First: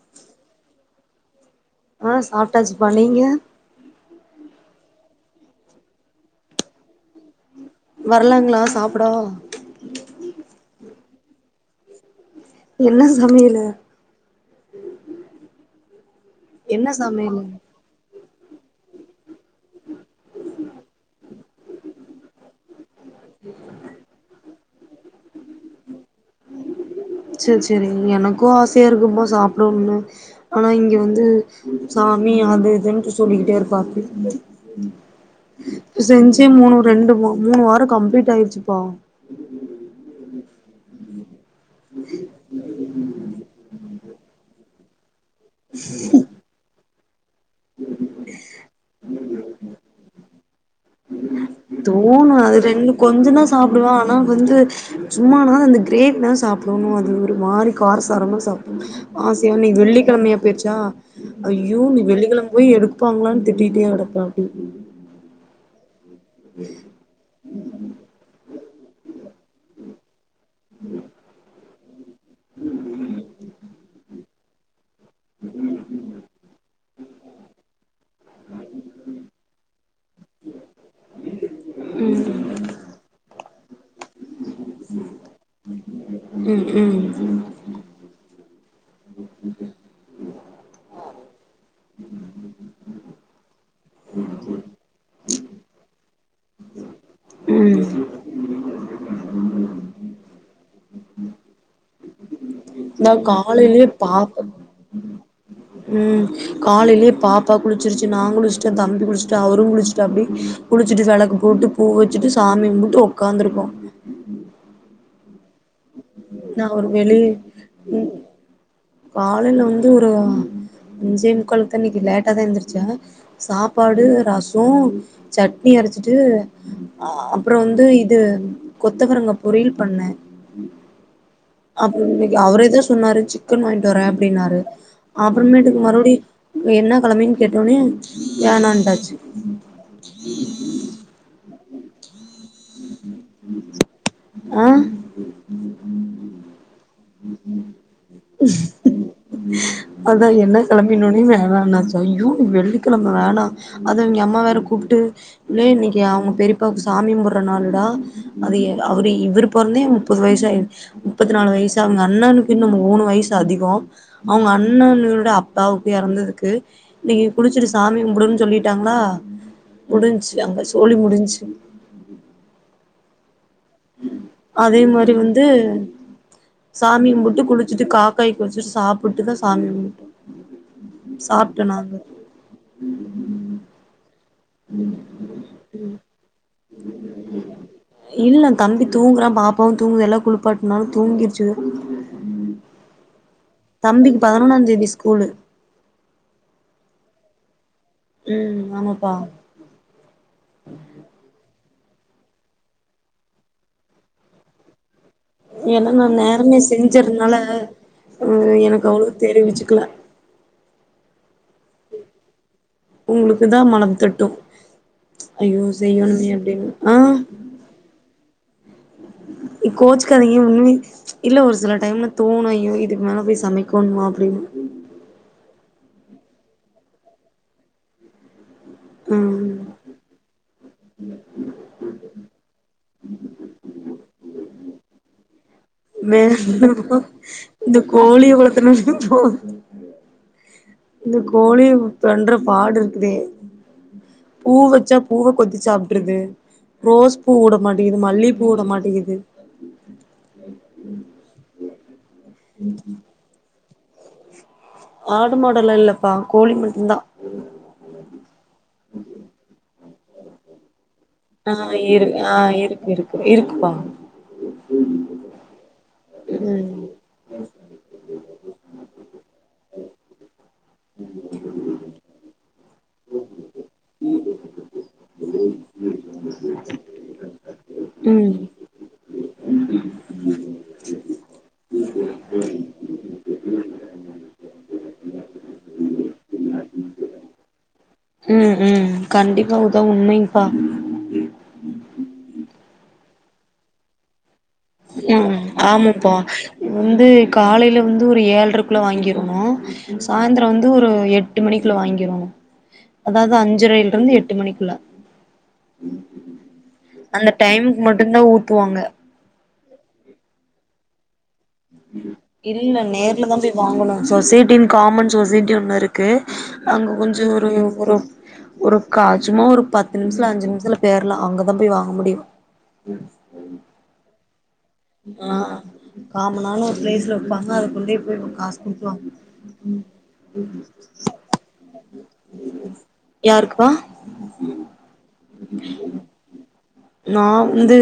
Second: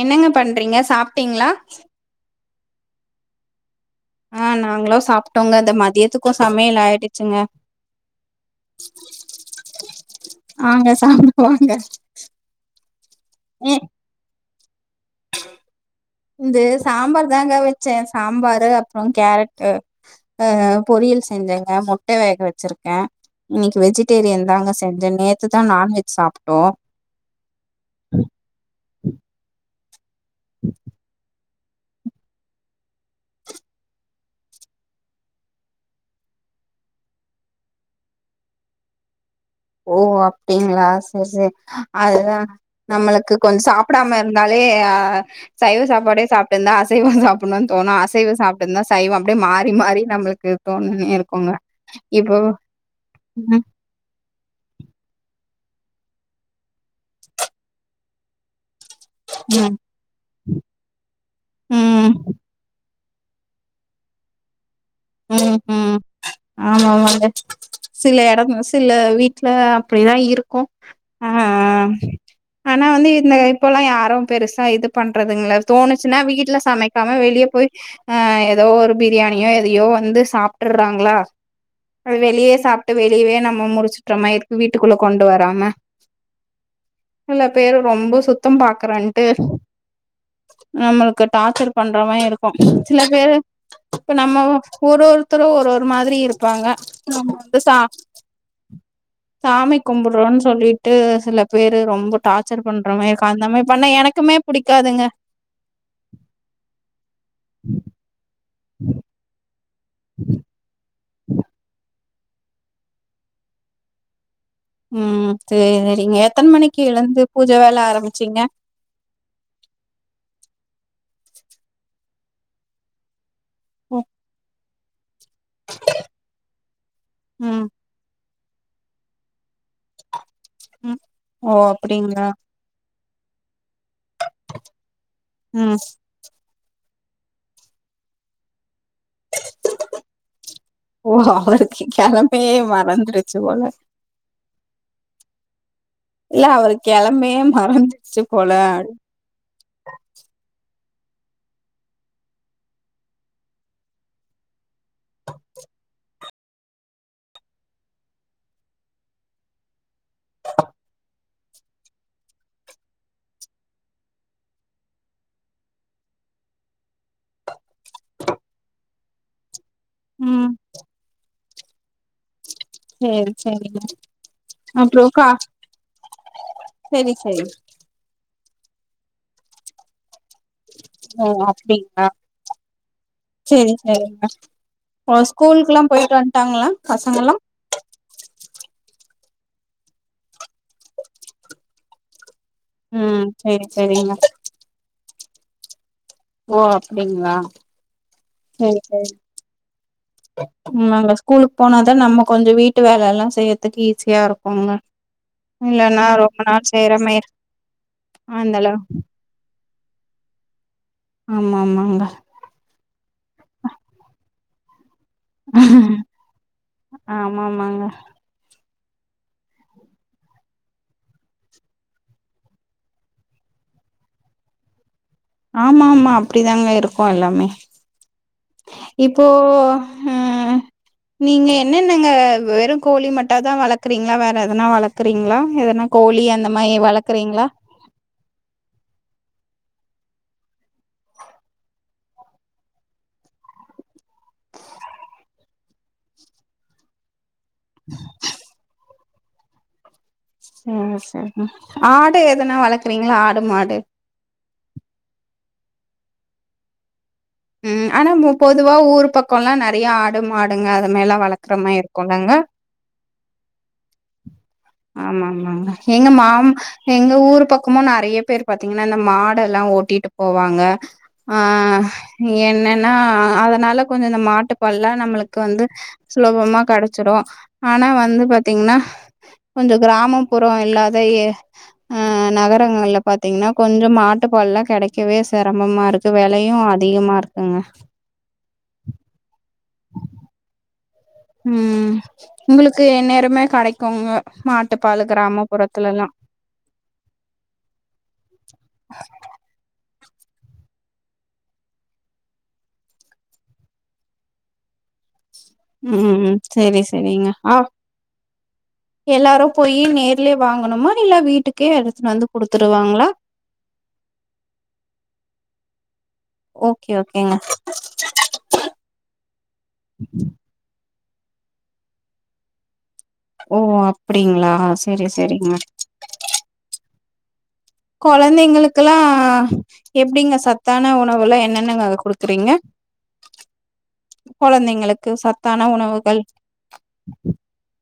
என்னங்க பண்றீங்க சாப்ட்டீங்களா ஆ சாப் டாச்சுப்பா நீங்க ஆ நாங்களு சாப்ட்டோங்க இந்த மதியத்துக்கு சமையல் ஆயிடுச்சுங்க வரலாங்களா சாப்டோ வாங்க என்ன சமையலு [inaudible] இது என்ன சாம்பார் சமையலு தாங்க வச்சே சாம்பரு அப்றோ கேரட்டு ஆ பொறியல் செஞ்சங்க முட்ட வேக வச்சிருக் அ இன்னக்கி வெஜிடேரியன் தாங்க ச செஞ்ச நேத்துதா நான்வெஜ் சாப்ட்டோ சேர் சேரி எனக்கு ஆசையா இருக்குப்பா சாப்டணுனு [inaudible] ஆனா இங்க வந்து சாமி அது இதுன்ட்டு சொல்லிக்கிட்டே இருப்பாங் செஞ்சே மூணு ரெண்டு மு மூணு வாரொ கம்ப்ளீட் ஆயிருச்சுப்பா ஓ அப்டிங்களா சேரி சேரி அததா நம்மளுக்கு கொஞ் சாப் சாப்டாம இருந்தாலே ஆ சைவ சாப்பாடே சாப்ட்டுந்தா அ சைவொ சாப் புன்னோன் தோணு அசைவ சாப்ட்டுந்தா சைவொ அப்டியே மாறி மாறி நம்மளுக்கு தோணிற் தோணு அது ரெண்டு ம் கொஞ்சந்தா சாப்டுவ ஆனா வந்து சும்மானா அந்த கிரேவினா சாப்டணு அது ஒரு மாறி காரசாரமா சாப்புன் ஆசையா ம் இன்னைக்கு வெள்ளிக்கிழமையா போயிருச்சா ஐயோ இன்னைக் ம் வெள்ளிக்கிழம போய் எடுக் எடுப்பாங்ளான் திட்டிட்டே கடப்பாப்புடி உம் உம். ஆமாமாங்க சில எடங். துல்ல வீட்டுல அப்பிடிதா இருக்கு. ம் ஆ ஆனா வந்து இந்த இப்பொல்லா யாரு பெருசா இதுப் பண்றதுங்களா தோணுச்சுன்னா வீட்ல சமைக் இருக்காம வெளிய போய் அ ஏதோ ஒரு பிரியாணியோ எதையோ வந்து சாப்ட்டுறாங்களா அ ம் வெளியே சாப்ட்டு வெளியவே நம்ம முடிச்சு சுற்றாம இருக்கு வீட்டுக்குள்ள கொண்டு வராம ம் சில பேரு ரொம்ப சுத்தம் பாக் பாக்கறன்டு நம்மெளுக்கு டார்ச்சர் பண்ற மாரி இருக்கு சில பேரு இப்ப நம்ம ஒரு ஒருத்தரும் ஒரு ஒரு மாதிரி இருப்பாங்க நம்ம வந்து சா ம் சாமி கும்புடுறோன்னு சொல்லிட்டு சில பேரு ரொம்ப டார்ச் இதா காலேல்லயே பாப்பா புடிக்காதுங்க உம் காலேல்லயே பாப்பா குளிச்சிருச்சு நா குளிச் தம்பி குழுச்சிட்டா. அவுருங் குழுச்சுடாப்படி குழுச்சுட் இது அளக்கு போட்டு பூவ் வெச்சிட்டு சாமி கும்புட்டு உட்காந்துருக்கோ. உம் சேரிங்க. நீங்க எத்தன நா மணிக்கு ஒரு வெளிய எழுந்து பூஜ வேல ம் ஆரம்பிச்சீங்க. அன்ஜே முக்காளுக்குதா இன்னிக்கு லேடா தா எந்துருச்சே சாப்பாடு ம் ரஸ் [unintelligible] சட்னி அரைச்சிட்டு அ அப்புறோ ம் வந்து இது கொத்தவரங்கா பொரியல் பண்ணே உம் அப்புறே இன்னிக்கி அவரே தா சொன்னாரு சிக் க்கன் வாங்கிட்டு வரே அப்டின்னாரு ம் அப்புறமேட்டுக்கு மறுபிடி என்ன கிழமென்னு கேட்டோன்னே வேணான்டாறு ஓ அவர் கெழம்மையே மறந்து டிச்சு போல [unintelligible] இல்ல அவருக்கு கெழமையே மறந்துருச்சு போல கெளம்பினொனே வேணானாச்சு ஐயோ வெள்ளிக்கெழம வேணா அத அவுங்கெ அம்மா வேற கூப்டு நீ இன்னைக்கி அவுங்க பெரியப்பாவுக்கு சாமி கும்புட்ற நாள்டா அது அவரு இவரு பொறந்தே முப்பது வயசு ஆயிருச்சு முப்பத்தி நாலு வயசு அவுங்க அண்ணனுக்கு இன்னு மூணு வயசு அதிகோ அவுங்க அண்ணன்னோட அப்பாவுக்கு இறந்ததுக்கு இன்னைக்கு குடிச்சிட்டு சாமி கும்பிடனு சொல்லிட்டாங்களா முடிஞ்சு ம் அங்க சோழி முடிஞ்சு சேரி சேரிங்க அதே அப்றோ மாரி கா வந்து சாமி சேரி கும்புட்டு சேரி குளிச்சுட்டு காக்காய் க்கு வச்சுட்டு சாப்புட்டுதா சாமி கும்புட்டோ ஓ சாப்ட்டோ நாங்க அப்டிங்களா செரி செரிங்க ஓ ஸ்கூலுக்குல்லா போயிட்டு வன்ட்டாங்களா பசங்கலா ங்குறா பாப்பாவும் தூங்குது எல்லா குளிப்பாட்டுனா தூங்கிடுச்சு உம் தம்பிக்கு பதினொன்னாந் தேதி ஸ்கூலு ஓ அப்டிங்ளா ம் ஆமாப்பா அங்க ஸ்கூலுக்கு போனாதா நம்ம கொஞ்சோ வீட்டு வேலலா செய்றதுக்கு ஈஸியா இருக்குங்க ஏன்னா இல்லன்னா நா ரொம்ப நேரமே நாள் செய்யற மாரி செஞ்சறனால ம் அதனால எனக்கு அவ்ளோ தெரிவிச்சுக்கல ஆமா ஆமாங்க உங்களுக்குதா மனது தட்டும் ஐயோ செய்யணுமே அப்டின்னு ஆஹ் ஆமா ஆமாங்க ஏ கோச்சுக்காதிங்க இன்னு இல்ல ஒரு சில டைம்ல தோணு ஐயோ இதுக்கு மேல போய் சமைக்கோணுமா அப்டின்னு ஆமா ஆமா அப்டிதாங்க இருக்கு எல்லாமே இப்போ ம் ஹ நீங்க என்னன்னங்க வெறு கோழி மட்டாதா வளக்குறீங்களா வேற எத எதனா வளக்குறீங்ளா வேற [unintelligible] இந்த கோழி வளத்தனும் போது இந்த கோழி பன்ற பாடு இருக்குதே பூ வச்சா பூவ கொத்தி சாப்டுறது ரோஸ் பூவுட மாட்டிகுது மல்லி பூவுட மாட்டேகிது ம் ஆ செரிங்கா ஆடு எதனா வளர்க்குறீங்களா ஆடு மாடு ஆடு மாடெல்லா இல்லப்பா கோழி மட்டுந்தா ம் ஆனா பொதுவா ஊர் பக்கோல்லா நெறைய ஆடு மாடுங்க அ ந்த மேல ஆ வளர்க்குற மாரி இரு இருக்குளங்க ஆ இருக்கு இருக்கு இருக்குப்பா ஆமாம்மாங்க எங்க மாம் ம் எங்க ஊர் பக்கமு நெறைய பேர் பாத்தீங் ஆனா இந்த மாடெல்லா ஓட்டிட்டு போவாங்க அஹ் ம் என்னன்னா அதனால கொஞ்சோ இந்த மாட்டுப் பால்லா நம்மளுக்கு வந்து சுலபமா கெடச்சுரு ஆனா வந்து ம் பாத்தீங்ன்னா கொஞ்சொ கிராமம்புறம் இல்லாத ஏ அஹ் நகரங்கள்ல பாத்தீங்ன்னா கொஞ்சம் மாட்டுப்பால்லா கெடைக்கவே செரமமாரிக்கு வெலயும் அதி திகமா இருக்குங்க ம் ம் கண்டிப்பா உதவ் உண்மைங்பா ம் உங்களுக்கு எந்நேரமே கெடைக்குங்க மாட்டுப்பாலு ம் கிராமப்புறத்துலல்லா ஆமம்ப்பா உந்து காலேல வந்து ஒரு ஏழ்ரக்குள்ள வாங்கிருணு சாய்ந்தர வந்து ஒரு எட்டு மணிக்குல வாங்கிரனு அதாவது அஞ்சரையில் இருந்து எட்டு மணிக்குள்ள ம் செரி செரிங்க அந்த ஆஹ் டைமுக்கு மட்டுந்தா ஊத்துவாங்க எல்லாரு போயி நேர்லே வாங்குணுமா இல்ல வீட்டுக் இல்ல நேர்லதா போய் வாங்கணு சொசைட்டின் காமன் சொசைட்டி ஒன்னு ருக் கு அங்க ஓகே கொஞ்ச ஓகேங்க ஒரு ஒரு ஒரு கா சும்மா ஒரு பத்து நிம்ஷ்ல அஞ்சு நிம்ஷ்த்ல தேர்லா அங்கதா போய் வாங்க முடியு ஓ அப்பிட் டிங்களா ஆ காமனான ஒரு ப்ளேஸ்ல [unintelligible] கொண்டே போய் ஒ காஸ் குடுத்து கொழந்தைங்களுக்குல்லா வாங்குனு எப்டிங்க ம் சத்தான உணவுல்லா என்னென்னங்க குடுக்குறீங்க யாருக்குபா கொழந்தைங்களுக்கு சத்தான உணவுகள் நா வந்து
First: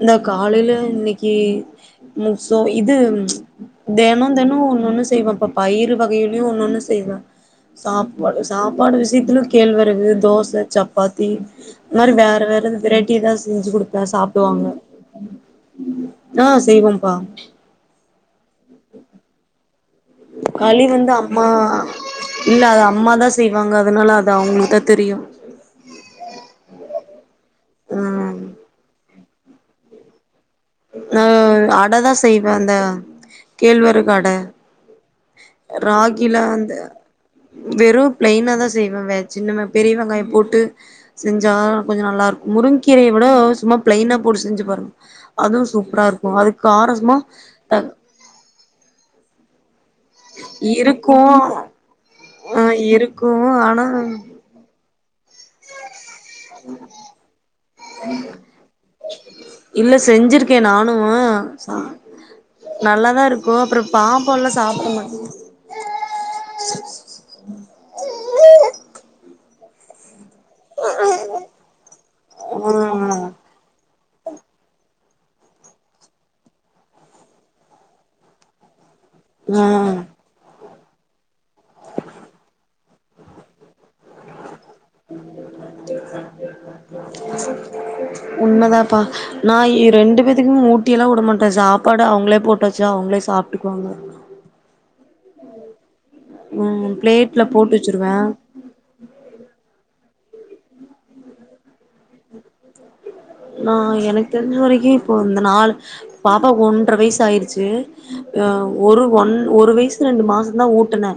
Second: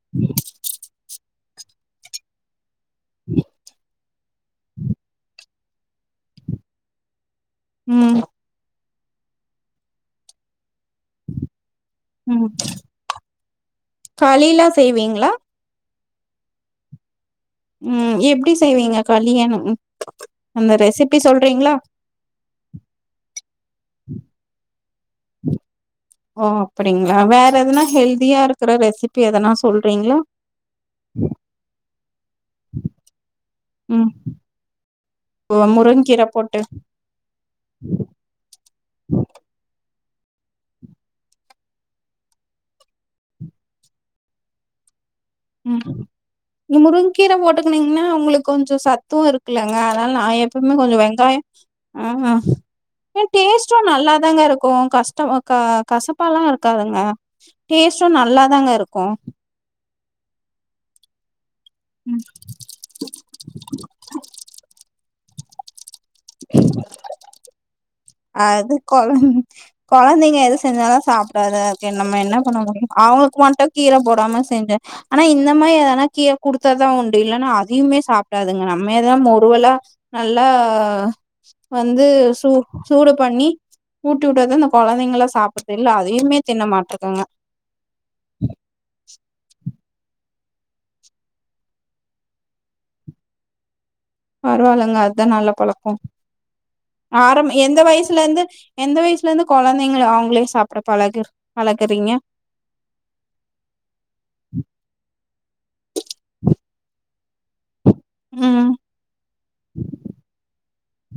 இந்த காலேல இன்னிக் இ முசோவி இது தெனோந் தெனோ ஒன்னொன்னு செய்வன் பப் பயிறு வகைகலியு ஒன்னொன்னு செய்வ ம் சாப்பாடு சாப் ப்பாடு விஷயத்துல கேழ்வரகு தோச சப் பாத்தி இந்த் மாரி வேற ம் வேற வெரைட்டிதா செஞ்சிக் குடுப்பேன் சாப்டுவாங்க களிலா செய்வீங்களா ஆ செய்வம்ப்பா ம் எப்டி செய்வீங்க களியெலும் களி வந்து அம்மா இல்ல அத அம்மாதா செய் வாங்க அதனால அத அவங்கள்க்குதா ஓ அப்டிங் நவே கெதுனா ஹெல்தியா ம் இருக்குற ரெசிப் ப்டி எதனா சொல்றீங்களா ஆ அட தா செய்வே அந்த கேழ்வரகு ம் அட முருங்கீர ராகில போட்டு அந்த வெறும் ப்லேயின்னாதா செய்வே வெ சின்ன பெரிய வெங்காயம் போட்டு செஞ்சா கொஞ்ச நல்லா இருக்கும் முருங்கீரய விட சும்மா ப்லேயினா போட்டு செஞ்சு பாருங்க அதுவு உம் சூப்பரா இருக்கு அது நீ காரசமா முருங்கீர போட்டுக்னீங்கன்னா உங்களுக்கு கொஞ்சோ சத்து இருக்குல ஆ,. அதனால நா எப்போமே கொஞ்சோ இருக்கு வெங்காயோ ஆ உ இருக்கு ஆனா டேஸ்டும் நல்லாதாங்க இருக்கு கஷ்ட த.. க கசப்பலா இருக்காதுங்க டேஸ்டு நல்லாதாங்க இருக்கு இல்ல செஞ்சிருக்க நானு ச நல்லாதா இருக்கு அப்ரோ பாப்பாலா சாப்ட மா [inaudible] அது கொழந் கொழந்தைங்க எது செஞ்சாலு சாப்டாதுஅ நம்ம என்ன பண்ண முடியு அவங்ளுக்கு மட்டு கீர போடாம செஞ்சே ஆனா இந்த மாரி ஏனா கீர குடுத்தாதா உண்டு இல்லன்னா அதயுமே சாப்டாதுங்க நம் மேதா ஆ முருவெலா ஆ நல்லா வந்து சு.. சூடு பண்ணி ஊட்டி விட்டாத மாட்ருக்குங்க உண்மதாப்பா நா இ.. ரெண்டு பேத்துக் ஊட்டியெல்லா வுட மாட்ட சாப்பாடு அவுங்ளே போட்டச்சு அவுங்களே சாப்ட்டுக்குவாங்க பரவாலங்க அதான் நல்ல பலக்கம் ம் பிளேட்ல ஆரம் போட்டு எந்த வச்சிருவே வயசுல இந்து எந்த வயசுல இருந்து கொழந்தைங்கள அவுங்களே சாப்ட பலகு பலகு நா எனக்கு தெரிஞ்ச வரைக்கு இப்போ இந்த நாலு பாப்பாக்கு ஒன்ற வயசு தாயிடுச்சு ஆ.. ம் ஒரு ஒன் ஒரு வயசு ரெண்டு மாச தா ஊட்டுனே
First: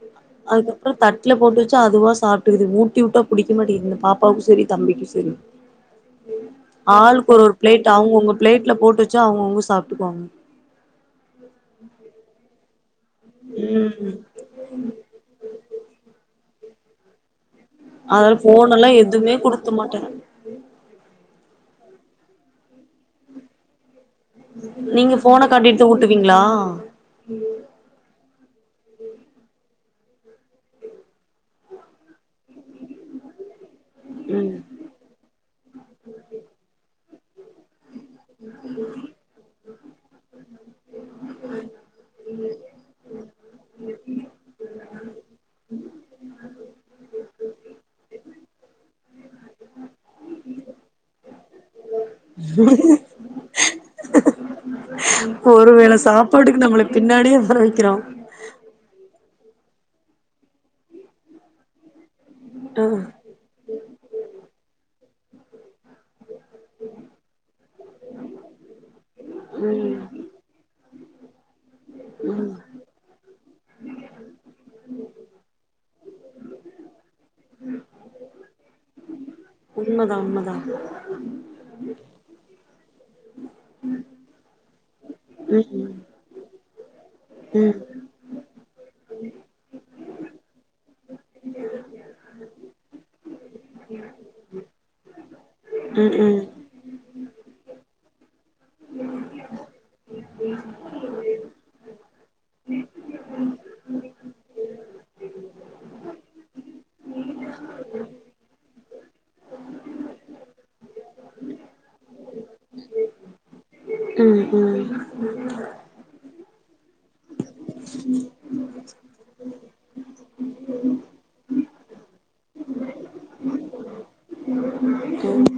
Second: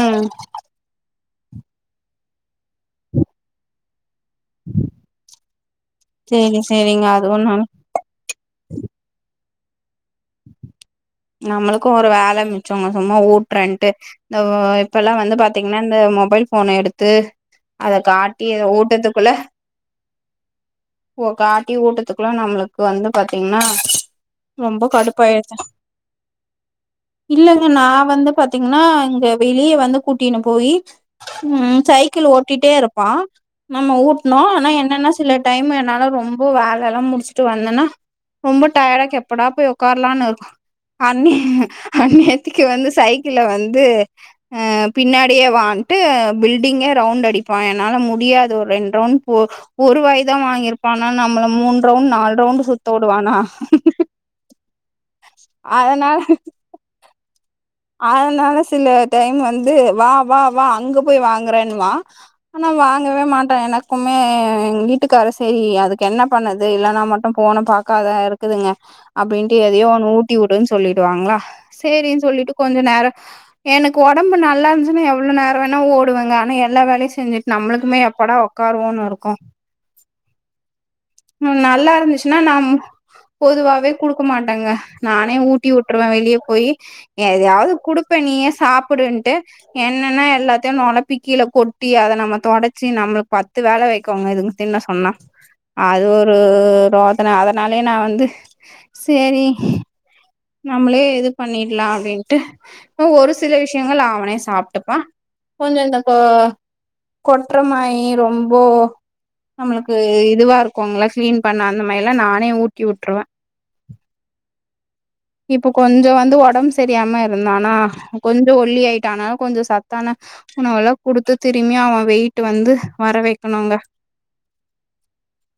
ம் அதுக்கப்ரோ தட்ல போட்டு வச்சு அதுவா சாப்ட்டுக்குது ஊட்டி வுட்டா புடிக்க மாட்டிக்குது இந்த பா பாவுக்கு செரி தம்பிக்கு செரி சேரி சேரிங்க ஆளுக்கு அதுவு ஒரு ஒரு நல் ப்ளேட் அவங்கவங்க ப்ளேட்ல போட்டுவச்ச அவங்கவங்க சாப்ட்டுக்குவாங்க நம்ளுக்கு ஒரு வேல மி சும்மா ஊட்றன்ட்டு ம் இந்த இப்பெல்லா வந்து பாதீங்கன்னா இந்த மொபைல் போன எடுத்து அத அதால காட்டி போன எல்லா ஊட்டத்துக்குள்ள எதுமே குடுக்க மாட்ட டி ஊட்டத்துக்குள்ளா நம்மளுக்கு வந்து பாத்தீங்கன்னா ரொம்ப நீங்க கடுப்பாயிருது போன காட்டிடுதா ஊட்டு இல்லங்க நா வந்து பாத் பாதீங்கன்னா இங்க வெளியே வந்து கூட்டினு போயி உம் சைக்கிள் ஓட்டிட்டே இருப்பா நம்ம ஊட்னு ம் ஆனா என்னென்னா சில டைம் என்னால ரொம்ப வேல எல்லாம் முடி ச்சுட்டு வந்தனா ரொம்ப டயடாருக்கு எப்படா போய் உக்காரலான்னு இருக்கு அன்னி அன்னியாத்துக்கு வந்து சைக்கிள்ள வந்து அஹ் பின்னாடியே வான்ட்டு பில்டிங்கே ரவுண்டு அடிப்பான் என்னால முடி முடியாது ஒரு ரெண்ரவுன் ஒ ஒரு வாய்தா வாங்கிருப்பா ஆனா நம்மள மூண் ரவுண்ட் நாலு ரவுண்ட் சுத்த விடுவானா ஒருவேல சாப்பாட்க்கு நம்மள பின்னாடியே வர வைக்கிறா அதனால சில டைம் வந்து து வா வா வா அங்க போய் வாங்குறேன்னுவா ஆனா ஆ வாங்கவே மாட்டா எனக்குமே எங் வீட் க்காரு செரி அதுக்கு என்ன பண்ணுது இல்லன்னா மட்டும் போன பக்காதா இருக்குதுங்க அப்டின்ட்டு எதையோ ம் ஒண்ணு ஊட்டி விடுன்னு சொல்லிட் வாங்களா சேரின்னு ம் சொல்லிட்டு கொஞ்சம் நேரம் எனக்கு ஒடம்பு நல்லா இருந்துச்சுன்னா எவ்ளோ நேரம் வேணா ஓடுவேங்க ஆனா எல்லா வேலயும் செஞ்சுட்டு நம்மளுக்குமே எப்படா உக்காருவோன்னு இருக்கு உண்மதா உண்மதா நல்லா இருந்துச்சுன்னா நம் பொதுவாவே குடுக்க மாட்டங்க நானே ஊட்டி ம் வுட்டுருவ வெளிய போயி ம் எதையாவது ம் குடுப்ப நீ யா சாப்பிடுன்டு என்னென்னா எல்லாத்தையும் நுளப்பி கீழ கொட்டி அத நம்ம தொடச்சு நம்மளுக்கு பத்து வேல வைக்குங்க இதுங்க தின்ன சொன்னா அது ஒரு ம் ரோதன அதனாலயே நான் வந்து சேரி நம்மளே இது பண்ணிடலாம் அப்டின்டு ஒரு சில விஷயங்கள் அவனே சாப்டுப்பா கொஞ்சம் இந்த கொ கொட்ற மாரி ரொம்போ நம்மளுக்கு இதுவா இருக்கும்ள கிளீன் பண்ண அந்த மாரில்லா நானே ஊட்டி விட்டுருவ ம் ம் இப்ப கொஞ்சம் வந்து ஒடம்பு ச தெரியாம இருந்தனா கொஞ்சம் ஒல்லி ஆயிட்டா ஆனால கொஞ்சம் சத்தான உணவு எல்லாம் குடுத்து திரும்பியும் அவன் வெயிட்டு வந்து வர வைக்கணும்ங்க ம்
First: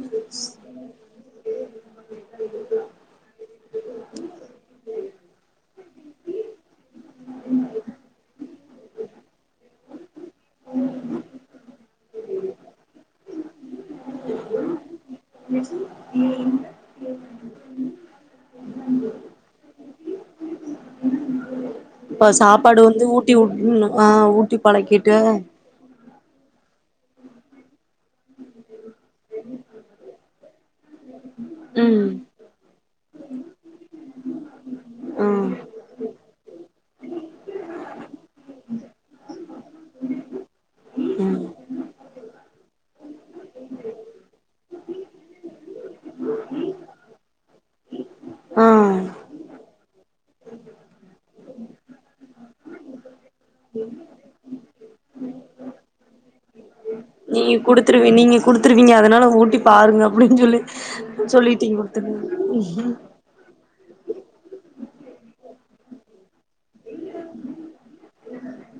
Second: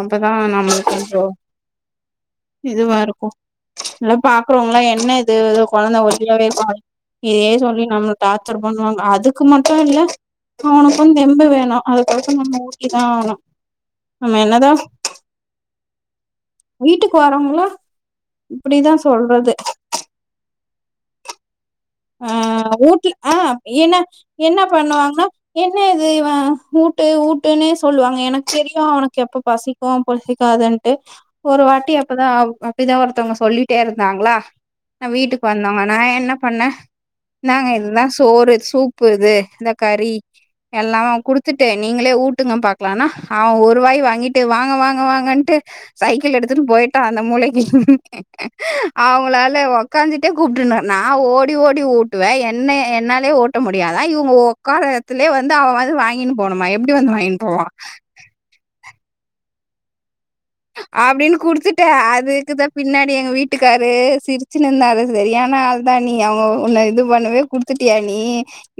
அப்பதா நம்ம கொஞ்சம் இதுவா இருக்கும் இல்ல பாக்குறவங்களா என்ன இது கெழந்தை ஒல்லியாவே இருக்கான் இதையே சொல்லி நம்மள டார்சர் பண்ணுவாங்க அதுக்கு மட்டும் இல்ல அவனுக்கும் தெம்பு வேணு அதுக்கொசரம் நம்ம ஊட்டிதா ஆகணும் நம்ம என்னதா [inaudible] வரவுங்களா இப்டிதா சொல்றது இப்ப ஆ சாப்பாடு வந்து ஊட்ல ஆ ஊட்டி விடு என்ன ஆ ஊட்டி பழக்கிட்டு இவன் ஊட்டு ஊட்டுன்னே சொல்லுவாங்க எனக்கு தெரியு அவனுக் கெப்ப பசிக்கு பசிக் காதுன் டு ஒரு வாட்டி ம் அப்பதா அப்டிதா ஒருத்தவங்க சொல்லிட்டே இருந் நாங்களா ஆ வீட்டுக்கு வந்தாங்க நான் என்ன பண்ணே நாங்க இதுதா சோறு சூப்பு இது இந்த கறி எல்லா ம் குடுத்துட்டு நீங்களே ஊட்டுங்க பாக்கலானா அவன் ஒருவாய் வாங்கிட்டு வாங்க வாங்க வாங்கன்ட்டு சைக்கிள் எடுத்துட்டு போயிட்டான் அந்த மூளைக்கி ஆ அவுங்களால உக்காந்துட்டே [unintelligible] நா ஓ டி ஓடி ஊட்டுவா என்ன என்னாலே ஓட்ட முடியாதா இவுங்க உக்காந்த இடத்துலே வந்து அவ வந்து வாங்கினு போனுமா எப் நீ குடுத்துருவி நீங்க குடுத் ருவீங்க அதனால ஓட்டி பாருங்க அப்படின்னு சொல்லி அப்பிடின்னு சொல்லிட்டீங்க குடுத்துட்டே அதுக்குதான் குடுத்துருவீங்க பின்னாடி எங்க வீட்டுக்காரு சிரிச்சுன்னு இருந்தாரு சரியான ஆள் தான் நீ அவங்க உன்னை இது பண்ணவே குடுத்துட்டியா நீ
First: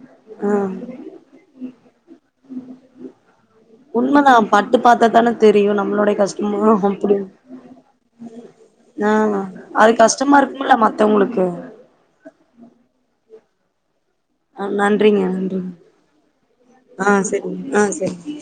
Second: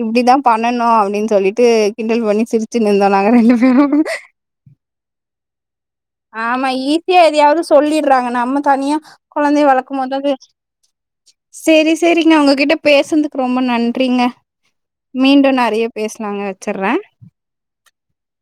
இப்பிடி தான் ஆ பண்ணனும் அப்பிடின்னு சொல்லிட்டு கிண்டல் பண்ணி சிரிச்சுனு இருந்தோம் நாங்க ரெண்டு பேரு உண்மதான் பட்டு பாத்தா தான தெரியும் நம்மளோடைய கஷ்டமும் ஆமா எதையாவது சொல்லிடுறாங்க நம்ம தனியா ஆ கொழந்தய அது வளர்க்கும் போது கஷ்டமா இருக்கும்ல மத்தவங்களுக்கு செரி செரி நீங்க உங்ககிட்ட பேசுனதுக்கு ரொம்ப நன் ஆஹ் நன்றிங்க நன்றிங்க பேசலாங்க வச்சர்றே ஆஹ் சரிங்க ஆஹ் சரி